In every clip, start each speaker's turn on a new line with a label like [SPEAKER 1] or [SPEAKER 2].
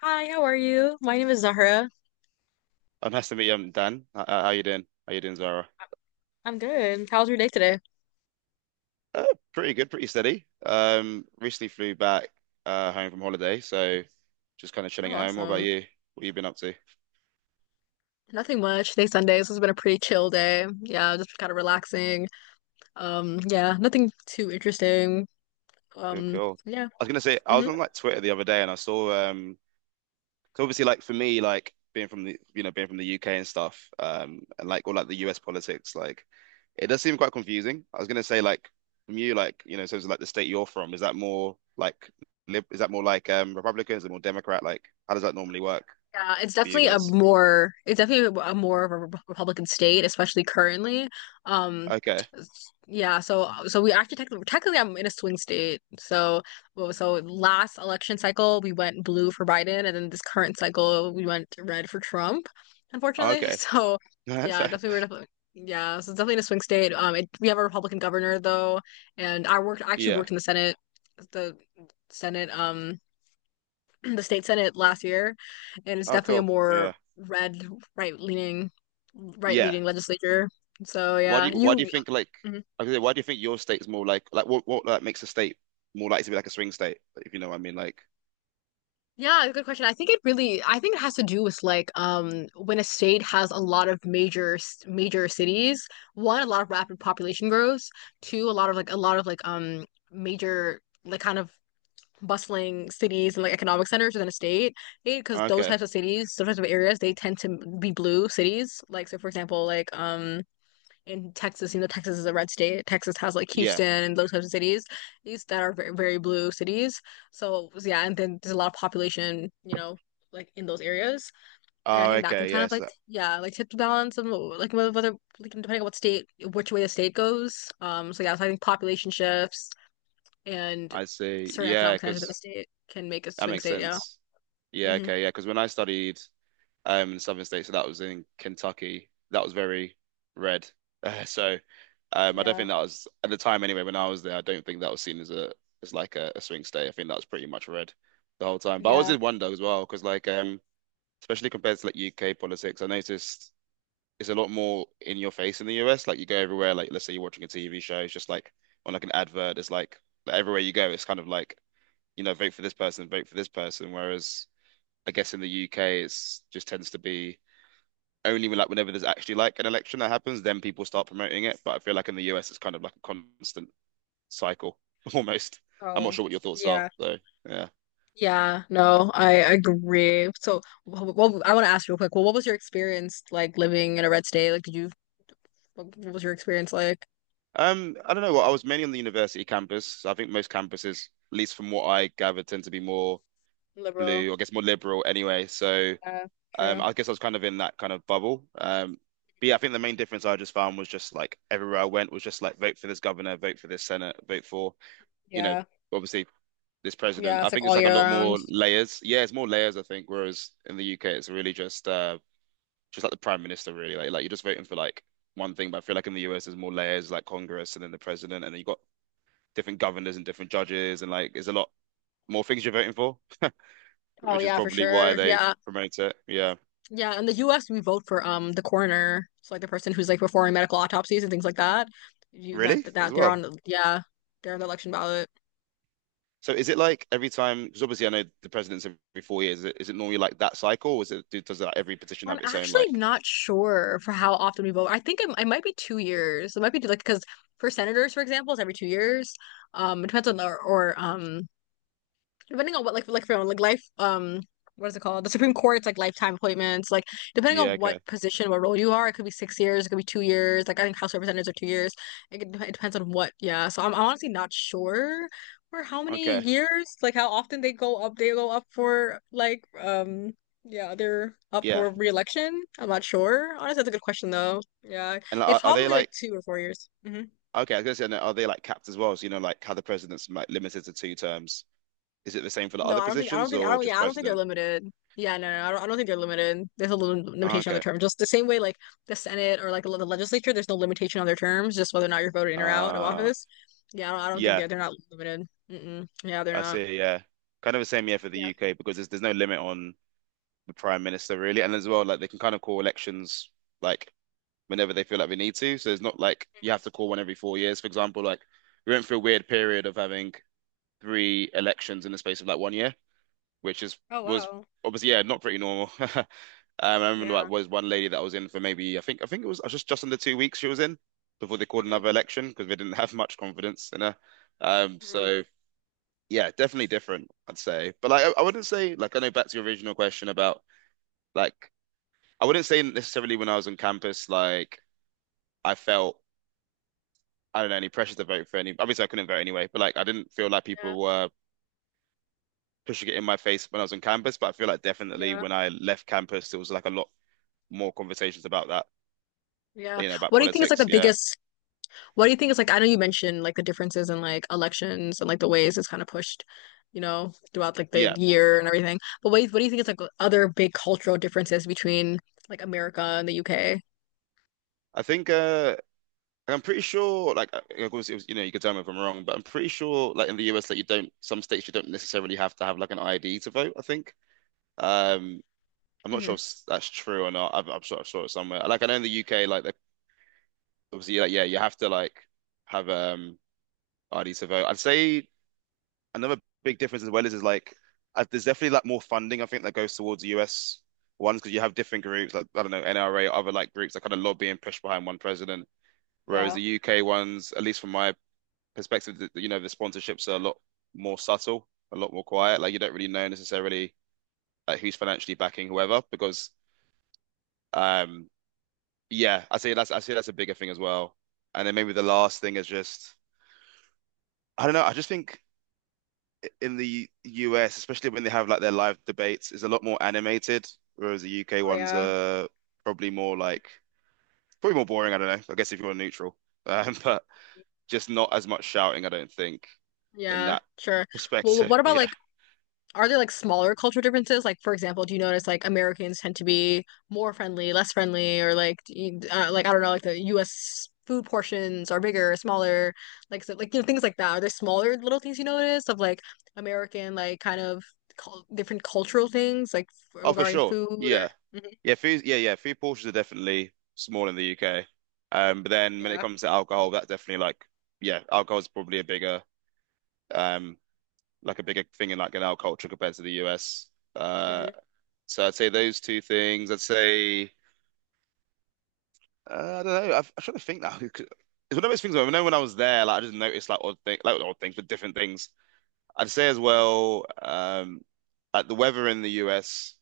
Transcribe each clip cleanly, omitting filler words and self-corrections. [SPEAKER 1] Hi, how are you? My name is Zahra.
[SPEAKER 2] Oh, nice to meet you, Dan. How you doing? How you doing, Zara?
[SPEAKER 1] I'm good. How's your day today?
[SPEAKER 2] Uh, pretty good, pretty steady. Recently flew back home from holiday, so just kind of chilling
[SPEAKER 1] Oh,
[SPEAKER 2] at home. What about
[SPEAKER 1] awesome.
[SPEAKER 2] you? What you been up to?
[SPEAKER 1] Nothing much. Today's Sunday, so it's been a pretty chill day. Yeah, just kind of relaxing. Yeah, nothing too interesting.
[SPEAKER 2] Cool,
[SPEAKER 1] Um,
[SPEAKER 2] cool.
[SPEAKER 1] yeah.
[SPEAKER 2] I was gonna say I was
[SPEAKER 1] Mm-hmm.
[SPEAKER 2] on like Twitter the other day and I saw 'cause obviously like for me like being from the being from the UK and stuff and like all like the US politics like it does seem quite confusing. I was gonna say, like from you like in terms of like the state you're from, is that more like lib, is that more like Republican, is it more Democrat? Like how does that normally work
[SPEAKER 1] Yeah, it's
[SPEAKER 2] for you
[SPEAKER 1] definitely a
[SPEAKER 2] guys?
[SPEAKER 1] more Republican state, especially currently. Um,
[SPEAKER 2] Okay.
[SPEAKER 1] yeah, so we actually technically I'm in a swing state. So well, so last election cycle we went blue for Biden, and then this current cycle we went red for Trump,
[SPEAKER 2] Oh,
[SPEAKER 1] unfortunately.
[SPEAKER 2] okay.
[SPEAKER 1] So
[SPEAKER 2] That's-
[SPEAKER 1] yeah,
[SPEAKER 2] a-
[SPEAKER 1] definitely we're definitely yeah, so it's definitely in a swing state. It, we have a Republican governor though, and I actually
[SPEAKER 2] yeah.
[SPEAKER 1] worked in the Senate, the Senate the state senate last year, and it's
[SPEAKER 2] Oh
[SPEAKER 1] definitely a
[SPEAKER 2] cool,
[SPEAKER 1] more
[SPEAKER 2] yeah.
[SPEAKER 1] red, right leaning, right
[SPEAKER 2] Yeah,
[SPEAKER 1] leaning legislature. So yeah,
[SPEAKER 2] why do you
[SPEAKER 1] you
[SPEAKER 2] think like,
[SPEAKER 1] mhm.
[SPEAKER 2] I was gonna say, why do you think your state's more like what like makes a state more likely to be like a swing state, if you know what I mean? Like
[SPEAKER 1] Yeah, good question. I think it really, I think it has to do with when a state has a lot of major major cities, one, a lot of rapid population growth, two, a lot of like major like kind of bustling cities and like economic centers within a state because those
[SPEAKER 2] okay.
[SPEAKER 1] types of cities those types of areas they tend to be blue cities like so for example in Texas, you know, Texas is a red state. Texas has like
[SPEAKER 2] Yeah.
[SPEAKER 1] Houston and those types of cities, these that are very, very blue cities. So yeah, and then there's a lot of population, you know, like in those areas. And I
[SPEAKER 2] Oh,
[SPEAKER 1] think that can
[SPEAKER 2] okay.
[SPEAKER 1] kind of
[SPEAKER 2] Yes,
[SPEAKER 1] like yeah, like tip the balance of like whether like depending on what state, which way the state goes. So yeah, so I think population shifts and
[SPEAKER 2] I see.
[SPEAKER 1] certain
[SPEAKER 2] Yeah,
[SPEAKER 1] economic conditions of the
[SPEAKER 2] because
[SPEAKER 1] state can make a
[SPEAKER 2] that
[SPEAKER 1] swing
[SPEAKER 2] makes
[SPEAKER 1] state. Yeah.
[SPEAKER 2] sense. Yeah,
[SPEAKER 1] Hmm.
[SPEAKER 2] okay. Yeah, because when I studied in Southern States, so that was in Kentucky, that was very red. So I don't think
[SPEAKER 1] Yeah.
[SPEAKER 2] that was, at the time anyway, when I was there, I don't think that was seen as a as like a swing state. I think that was pretty much red the whole time. But I always
[SPEAKER 1] Yeah.
[SPEAKER 2] did wonder as well, because like especially compared to like UK politics, I noticed it's a lot more in your face in the US. Like you go everywhere, like let's say you're watching a TV show, it's just like on like an advert, it's like, everywhere you go, it's kind of like, you know, vote for this person, vote for this person. Whereas I guess in the UK it's just tends to be only when, like whenever there's actually like an election that happens, then people start promoting it. But I feel like in the US it's kind of like a constant cycle almost. I'm not
[SPEAKER 1] Oh,
[SPEAKER 2] sure what your thoughts are
[SPEAKER 1] yeah.
[SPEAKER 2] though. Yeah.
[SPEAKER 1] Yeah, no, I agree. So, well, I want to ask real quick. Well, what was your experience like living in a red state? Like, did you, what was your experience like?
[SPEAKER 2] I don't know. Well, I was mainly on the university campus. I think most campuses, at least from what I gathered, tend to be more blue,
[SPEAKER 1] Liberal.
[SPEAKER 2] or I guess more liberal anyway. So
[SPEAKER 1] Yeah, true.
[SPEAKER 2] I guess I was kind of in that kind of bubble. But yeah, I think the main difference I just found was just like everywhere I went was just like vote for this governor, vote for this senate, vote for, you know,
[SPEAKER 1] Yeah.
[SPEAKER 2] obviously this president.
[SPEAKER 1] Yeah,
[SPEAKER 2] I
[SPEAKER 1] it's like
[SPEAKER 2] think it's
[SPEAKER 1] all
[SPEAKER 2] like a
[SPEAKER 1] year
[SPEAKER 2] lot
[SPEAKER 1] round.
[SPEAKER 2] more layers. Yeah, it's more layers, I think, whereas in the UK it's really just like the prime minister really. Like you're just voting for like one thing, but I feel like in the US there's more layers like Congress and then the president, and then you've got different governors and different judges, and like there's a lot more things you're voting for,
[SPEAKER 1] Oh
[SPEAKER 2] which is
[SPEAKER 1] yeah, for
[SPEAKER 2] probably why
[SPEAKER 1] sure.
[SPEAKER 2] they
[SPEAKER 1] Yeah.
[SPEAKER 2] promote it. Yeah.
[SPEAKER 1] Yeah, in the US we vote for the coroner. So like the person who's like performing medical autopsies and things like that. You that
[SPEAKER 2] Really? As
[SPEAKER 1] that they're on
[SPEAKER 2] well?
[SPEAKER 1] the yeah, they're on the election ballot.
[SPEAKER 2] So is it like every time, because obviously I know the president's every four years, is it normally like that cycle, or is it, does like every petition
[SPEAKER 1] I'm
[SPEAKER 2] have its own
[SPEAKER 1] actually
[SPEAKER 2] like,
[SPEAKER 1] not sure for how often we vote. I think it might be 2 years. It might be like because for senators, for example, it's every 2 years. It depends on the or depending on what like for like life what is it called? The Supreme Court's like lifetime appointments. Like depending
[SPEAKER 2] yeah,
[SPEAKER 1] on what
[SPEAKER 2] okay,
[SPEAKER 1] position, what role you are, it could be 6 years, it could be 2 years. Like I think House of Representatives are 2 years. It, could, it depends on what. Yeah. So I'm honestly not sure for how many
[SPEAKER 2] okay,
[SPEAKER 1] years, like how often they go up. They go up for yeah they're up
[SPEAKER 2] yeah.
[SPEAKER 1] for re-election. I'm not sure. Honestly, that's a good question though. Yeah,
[SPEAKER 2] And like,
[SPEAKER 1] it's
[SPEAKER 2] are they
[SPEAKER 1] probably like
[SPEAKER 2] like,
[SPEAKER 1] 2 or 4 years. Mhm.
[SPEAKER 2] okay, I was gonna say, no, are they like capped as well? So, you know, like how the president's like limited to two terms. Is it the same for the
[SPEAKER 1] No,
[SPEAKER 2] other
[SPEAKER 1] I don't think I don't
[SPEAKER 2] positions
[SPEAKER 1] think I
[SPEAKER 2] or
[SPEAKER 1] don't
[SPEAKER 2] just
[SPEAKER 1] yeah, I don't think they're
[SPEAKER 2] president?
[SPEAKER 1] limited. Yeah, no, no, no, I don't think they're limited. There's a little
[SPEAKER 2] Ah,
[SPEAKER 1] limitation on the
[SPEAKER 2] okay.
[SPEAKER 1] term. Just the same way like the Senate or like the legislature, there's no limitation on their terms, just whether or not you're voted in or out of
[SPEAKER 2] Uh,
[SPEAKER 1] office. Yeah, I don't think
[SPEAKER 2] yeah,
[SPEAKER 1] they're not limited. Mm-mm. Yeah, they're
[SPEAKER 2] I
[SPEAKER 1] not.
[SPEAKER 2] see, yeah. Kind of the same, yeah, for the
[SPEAKER 1] Yeah.
[SPEAKER 2] UK because there's no limit on the prime minister really. And as well, like they can kind of call elections like whenever they feel like we need to. So it's not like you have to call one every four years, for example. Like we went through a weird period of having three elections in the space of like one year, which is
[SPEAKER 1] Oh
[SPEAKER 2] was
[SPEAKER 1] wow.
[SPEAKER 2] obviously yeah not pretty normal. I remember like
[SPEAKER 1] Yeah.
[SPEAKER 2] was one lady that was in for maybe, I think it was just under two weeks she was in before they called
[SPEAKER 1] Hmm.
[SPEAKER 2] another election because they didn't have much confidence in her.
[SPEAKER 1] Hmm.
[SPEAKER 2] So yeah, definitely different, I'd say. But like I wouldn't say like I know, back to your original question about like I wouldn't say necessarily when I was on campus like I felt I don't know, any pressure to vote for any. Obviously, I couldn't vote anyway, but like I didn't feel like
[SPEAKER 1] Yeah.
[SPEAKER 2] people were pushing it in my face when I was on campus. But I feel like definitely
[SPEAKER 1] Yeah.
[SPEAKER 2] when I left campus, there was like a lot more conversations about that,
[SPEAKER 1] Yeah.
[SPEAKER 2] you know, about
[SPEAKER 1] What do you think is like
[SPEAKER 2] politics.
[SPEAKER 1] the
[SPEAKER 2] Yeah,
[SPEAKER 1] biggest What do you think is like, I know you mentioned like the differences in like elections and like the ways it's kind of pushed, you know, throughout like the
[SPEAKER 2] yeah.
[SPEAKER 1] year and everything. But what do you think is like other big cultural differences between like America and the UK?
[SPEAKER 2] I think I'm pretty sure, like, of course, it was, you could tell me if I'm wrong, but I'm pretty sure, like in the US, that you don't, some states you don't necessarily have to have like an ID to vote, I think. Um, I'm not sure
[SPEAKER 1] Hmm.
[SPEAKER 2] if that's true or not. I'm sure I saw it somewhere. Like I know in the UK, like the, obviously, like yeah, you have to like have ID to vote. I'd say another big difference as well is like there's definitely like more funding I think that goes towards the US ones because you have different groups, like I don't know, NRA, other like groups that kind of lobby and push behind one president, whereas
[SPEAKER 1] Yeah.
[SPEAKER 2] the UK ones, at least from my perspective, the, you know, the sponsorships are a lot more subtle, a lot more quiet. Like you don't really know necessarily like who's financially backing whoever, because um yeah, I say that's a bigger thing as well. And then maybe the last thing is just I don't know, I just think in the US, especially when they have like their live debates, is a lot more animated, whereas the UK
[SPEAKER 1] Oh
[SPEAKER 2] ones
[SPEAKER 1] yeah.
[SPEAKER 2] are probably more like probably more boring. I don't know, I guess if you're neutral, but just not as much shouting, I don't think, in
[SPEAKER 1] Yeah,
[SPEAKER 2] that
[SPEAKER 1] sure. Well,
[SPEAKER 2] perspective.
[SPEAKER 1] what about
[SPEAKER 2] Yeah.
[SPEAKER 1] like Are there like smaller cultural differences? Like, for example, do you notice like Americans tend to be more friendly, less friendly, or like, do you- like I don't know, like the U.S. food portions are bigger, smaller, like so, like you know things like that. Are there smaller little things you notice of like American like kind of cul different cultural things like
[SPEAKER 2] Oh, for
[SPEAKER 1] regarding
[SPEAKER 2] sure.
[SPEAKER 1] food or
[SPEAKER 2] Yeah.
[SPEAKER 1] Mhm.
[SPEAKER 2] Yeah. Food. Yeah. Yeah. Food portions are definitely small in the UK. But then when it
[SPEAKER 1] Yeah.
[SPEAKER 2] comes to alcohol, that's definitely like yeah, alcohol is probably a bigger um like a bigger thing in like in our culture compared to the US. Uh,
[SPEAKER 1] Hmm.
[SPEAKER 2] So I'd say those two things. I'd say I don't know. I'm trying to think now. It's one of those things where I know when I was there, like I just noticed like odd things, but different things. I'd say as well, like the weather in the US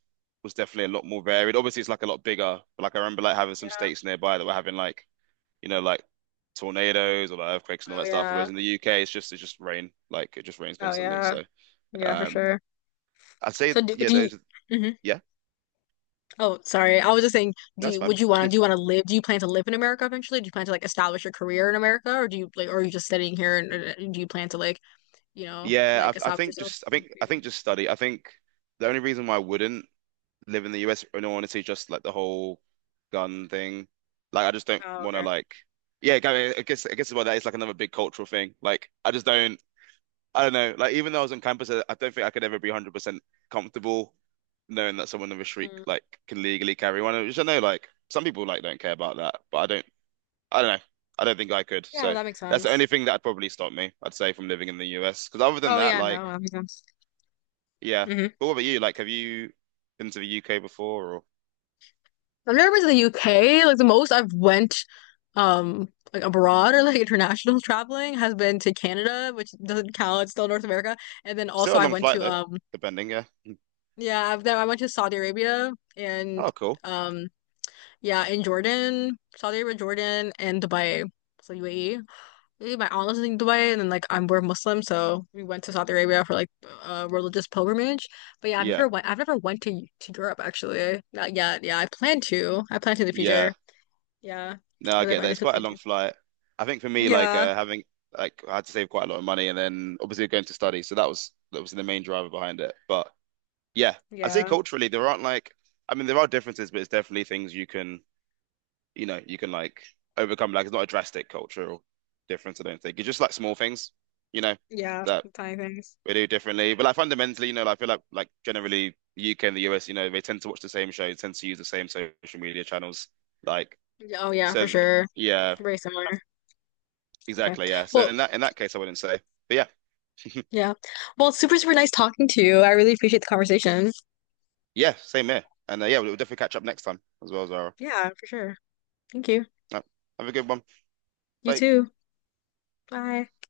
[SPEAKER 2] was definitely a lot more varied. Obviously, it's like a lot bigger, but like I remember like having some
[SPEAKER 1] Yeah.
[SPEAKER 2] states nearby that were having like you know like tornadoes or like earthquakes and all
[SPEAKER 1] Oh
[SPEAKER 2] that stuff.
[SPEAKER 1] yeah.
[SPEAKER 2] Whereas in the UK, it's just rain, like it just rains
[SPEAKER 1] Oh
[SPEAKER 2] constantly.
[SPEAKER 1] yeah.
[SPEAKER 2] So
[SPEAKER 1] Yeah, for
[SPEAKER 2] um,
[SPEAKER 1] sure.
[SPEAKER 2] I'd say
[SPEAKER 1] So
[SPEAKER 2] yeah,
[SPEAKER 1] do you? Mhm.
[SPEAKER 2] yeah,
[SPEAKER 1] Oh, sorry. I was just saying,
[SPEAKER 2] that's fine.
[SPEAKER 1] would you want to, do you want to live, do you plan to live in America eventually? Do you plan to like establish your career in America or do you like, or are you just sitting here and do you plan to like, you know,
[SPEAKER 2] Yeah,
[SPEAKER 1] like
[SPEAKER 2] I
[SPEAKER 1] establish
[SPEAKER 2] think
[SPEAKER 1] yourself?
[SPEAKER 2] just I think just study. I think the only reason why I wouldn't live in the US, in all honesty, just like the whole gun thing. Like I just don't
[SPEAKER 1] Oh,
[SPEAKER 2] want to
[SPEAKER 1] okay.
[SPEAKER 2] like. Yeah, I guess about that it's like another big cultural thing. Like I just don't. I don't know. Like even though I was on campus, I don't think I could ever be 100% comfortable knowing that someone of a shriek
[SPEAKER 1] Mm.
[SPEAKER 2] like can legally carry one. Which I know like some people like don't care about that, but I don't. I don't know. I don't think I could.
[SPEAKER 1] Yeah, no,
[SPEAKER 2] So
[SPEAKER 1] that makes
[SPEAKER 2] that's the
[SPEAKER 1] sense.
[SPEAKER 2] only thing that would probably stop me, I'd say, from living in the US. Because other than
[SPEAKER 1] Oh,
[SPEAKER 2] that,
[SPEAKER 1] yeah,
[SPEAKER 2] like.
[SPEAKER 1] no, that makes sense.
[SPEAKER 2] Yeah.
[SPEAKER 1] Hmm.
[SPEAKER 2] But what about you? Like, have you been to the UK before or
[SPEAKER 1] I've never been to the UK. Like the most I've went, like abroad or like international traveling has been to Canada, which doesn't count. It's still North America. And then
[SPEAKER 2] still
[SPEAKER 1] also
[SPEAKER 2] a
[SPEAKER 1] I
[SPEAKER 2] long
[SPEAKER 1] went
[SPEAKER 2] flight
[SPEAKER 1] to,
[SPEAKER 2] though, depending, yeah. Mm.
[SPEAKER 1] yeah, I went to Saudi Arabia and,
[SPEAKER 2] Oh, cool.
[SPEAKER 1] um Yeah, in Jordan, Saudi Arabia, Jordan, and Dubai. So UAE. Really, my aunt lives in Dubai, and then I'm we're Muslim, so we went to Saudi Arabia for like a religious pilgrimage. But yeah, I've
[SPEAKER 2] Yeah.
[SPEAKER 1] never went. I've never went to Europe actually. Not yet. Yeah, I plan to. I plan to in the
[SPEAKER 2] Yeah.
[SPEAKER 1] future. Yeah,
[SPEAKER 2] No,
[SPEAKER 1] I
[SPEAKER 2] I
[SPEAKER 1] live.
[SPEAKER 2] get
[SPEAKER 1] I
[SPEAKER 2] that. It's quite a
[SPEAKER 1] definitely
[SPEAKER 2] long
[SPEAKER 1] do.
[SPEAKER 2] flight. I think for me, like
[SPEAKER 1] Yeah,
[SPEAKER 2] having like I had to save quite a lot of money and then obviously going to study. So that was the main driver behind it. But yeah, I'd say
[SPEAKER 1] yeah,
[SPEAKER 2] culturally there aren't like I mean there are differences, but it's definitely things you can you know, you can like overcome. Like it's not a drastic cultural difference, I don't think. It's just like small things, you know,
[SPEAKER 1] yeah.
[SPEAKER 2] that
[SPEAKER 1] Tiny things.
[SPEAKER 2] we do differently. But like fundamentally, you know, like, I feel like generally the UK and the US, you know, they tend to watch the same shows, tend to use the same social media channels. Like
[SPEAKER 1] Yeah, oh yeah, for
[SPEAKER 2] so,
[SPEAKER 1] sure.
[SPEAKER 2] yeah,
[SPEAKER 1] Very similar. Okay.
[SPEAKER 2] exactly, yeah. So
[SPEAKER 1] Well,
[SPEAKER 2] in that case, I wouldn't say, but yeah,
[SPEAKER 1] yeah. Well, super nice talking to you. I really appreciate the conversation.
[SPEAKER 2] yeah, same here. And yeah, we'll definitely catch up next time as well, Zara.
[SPEAKER 1] Yeah, for sure. Thank you.
[SPEAKER 2] Uh, Have a good one.
[SPEAKER 1] You
[SPEAKER 2] Bye.
[SPEAKER 1] too. Bye.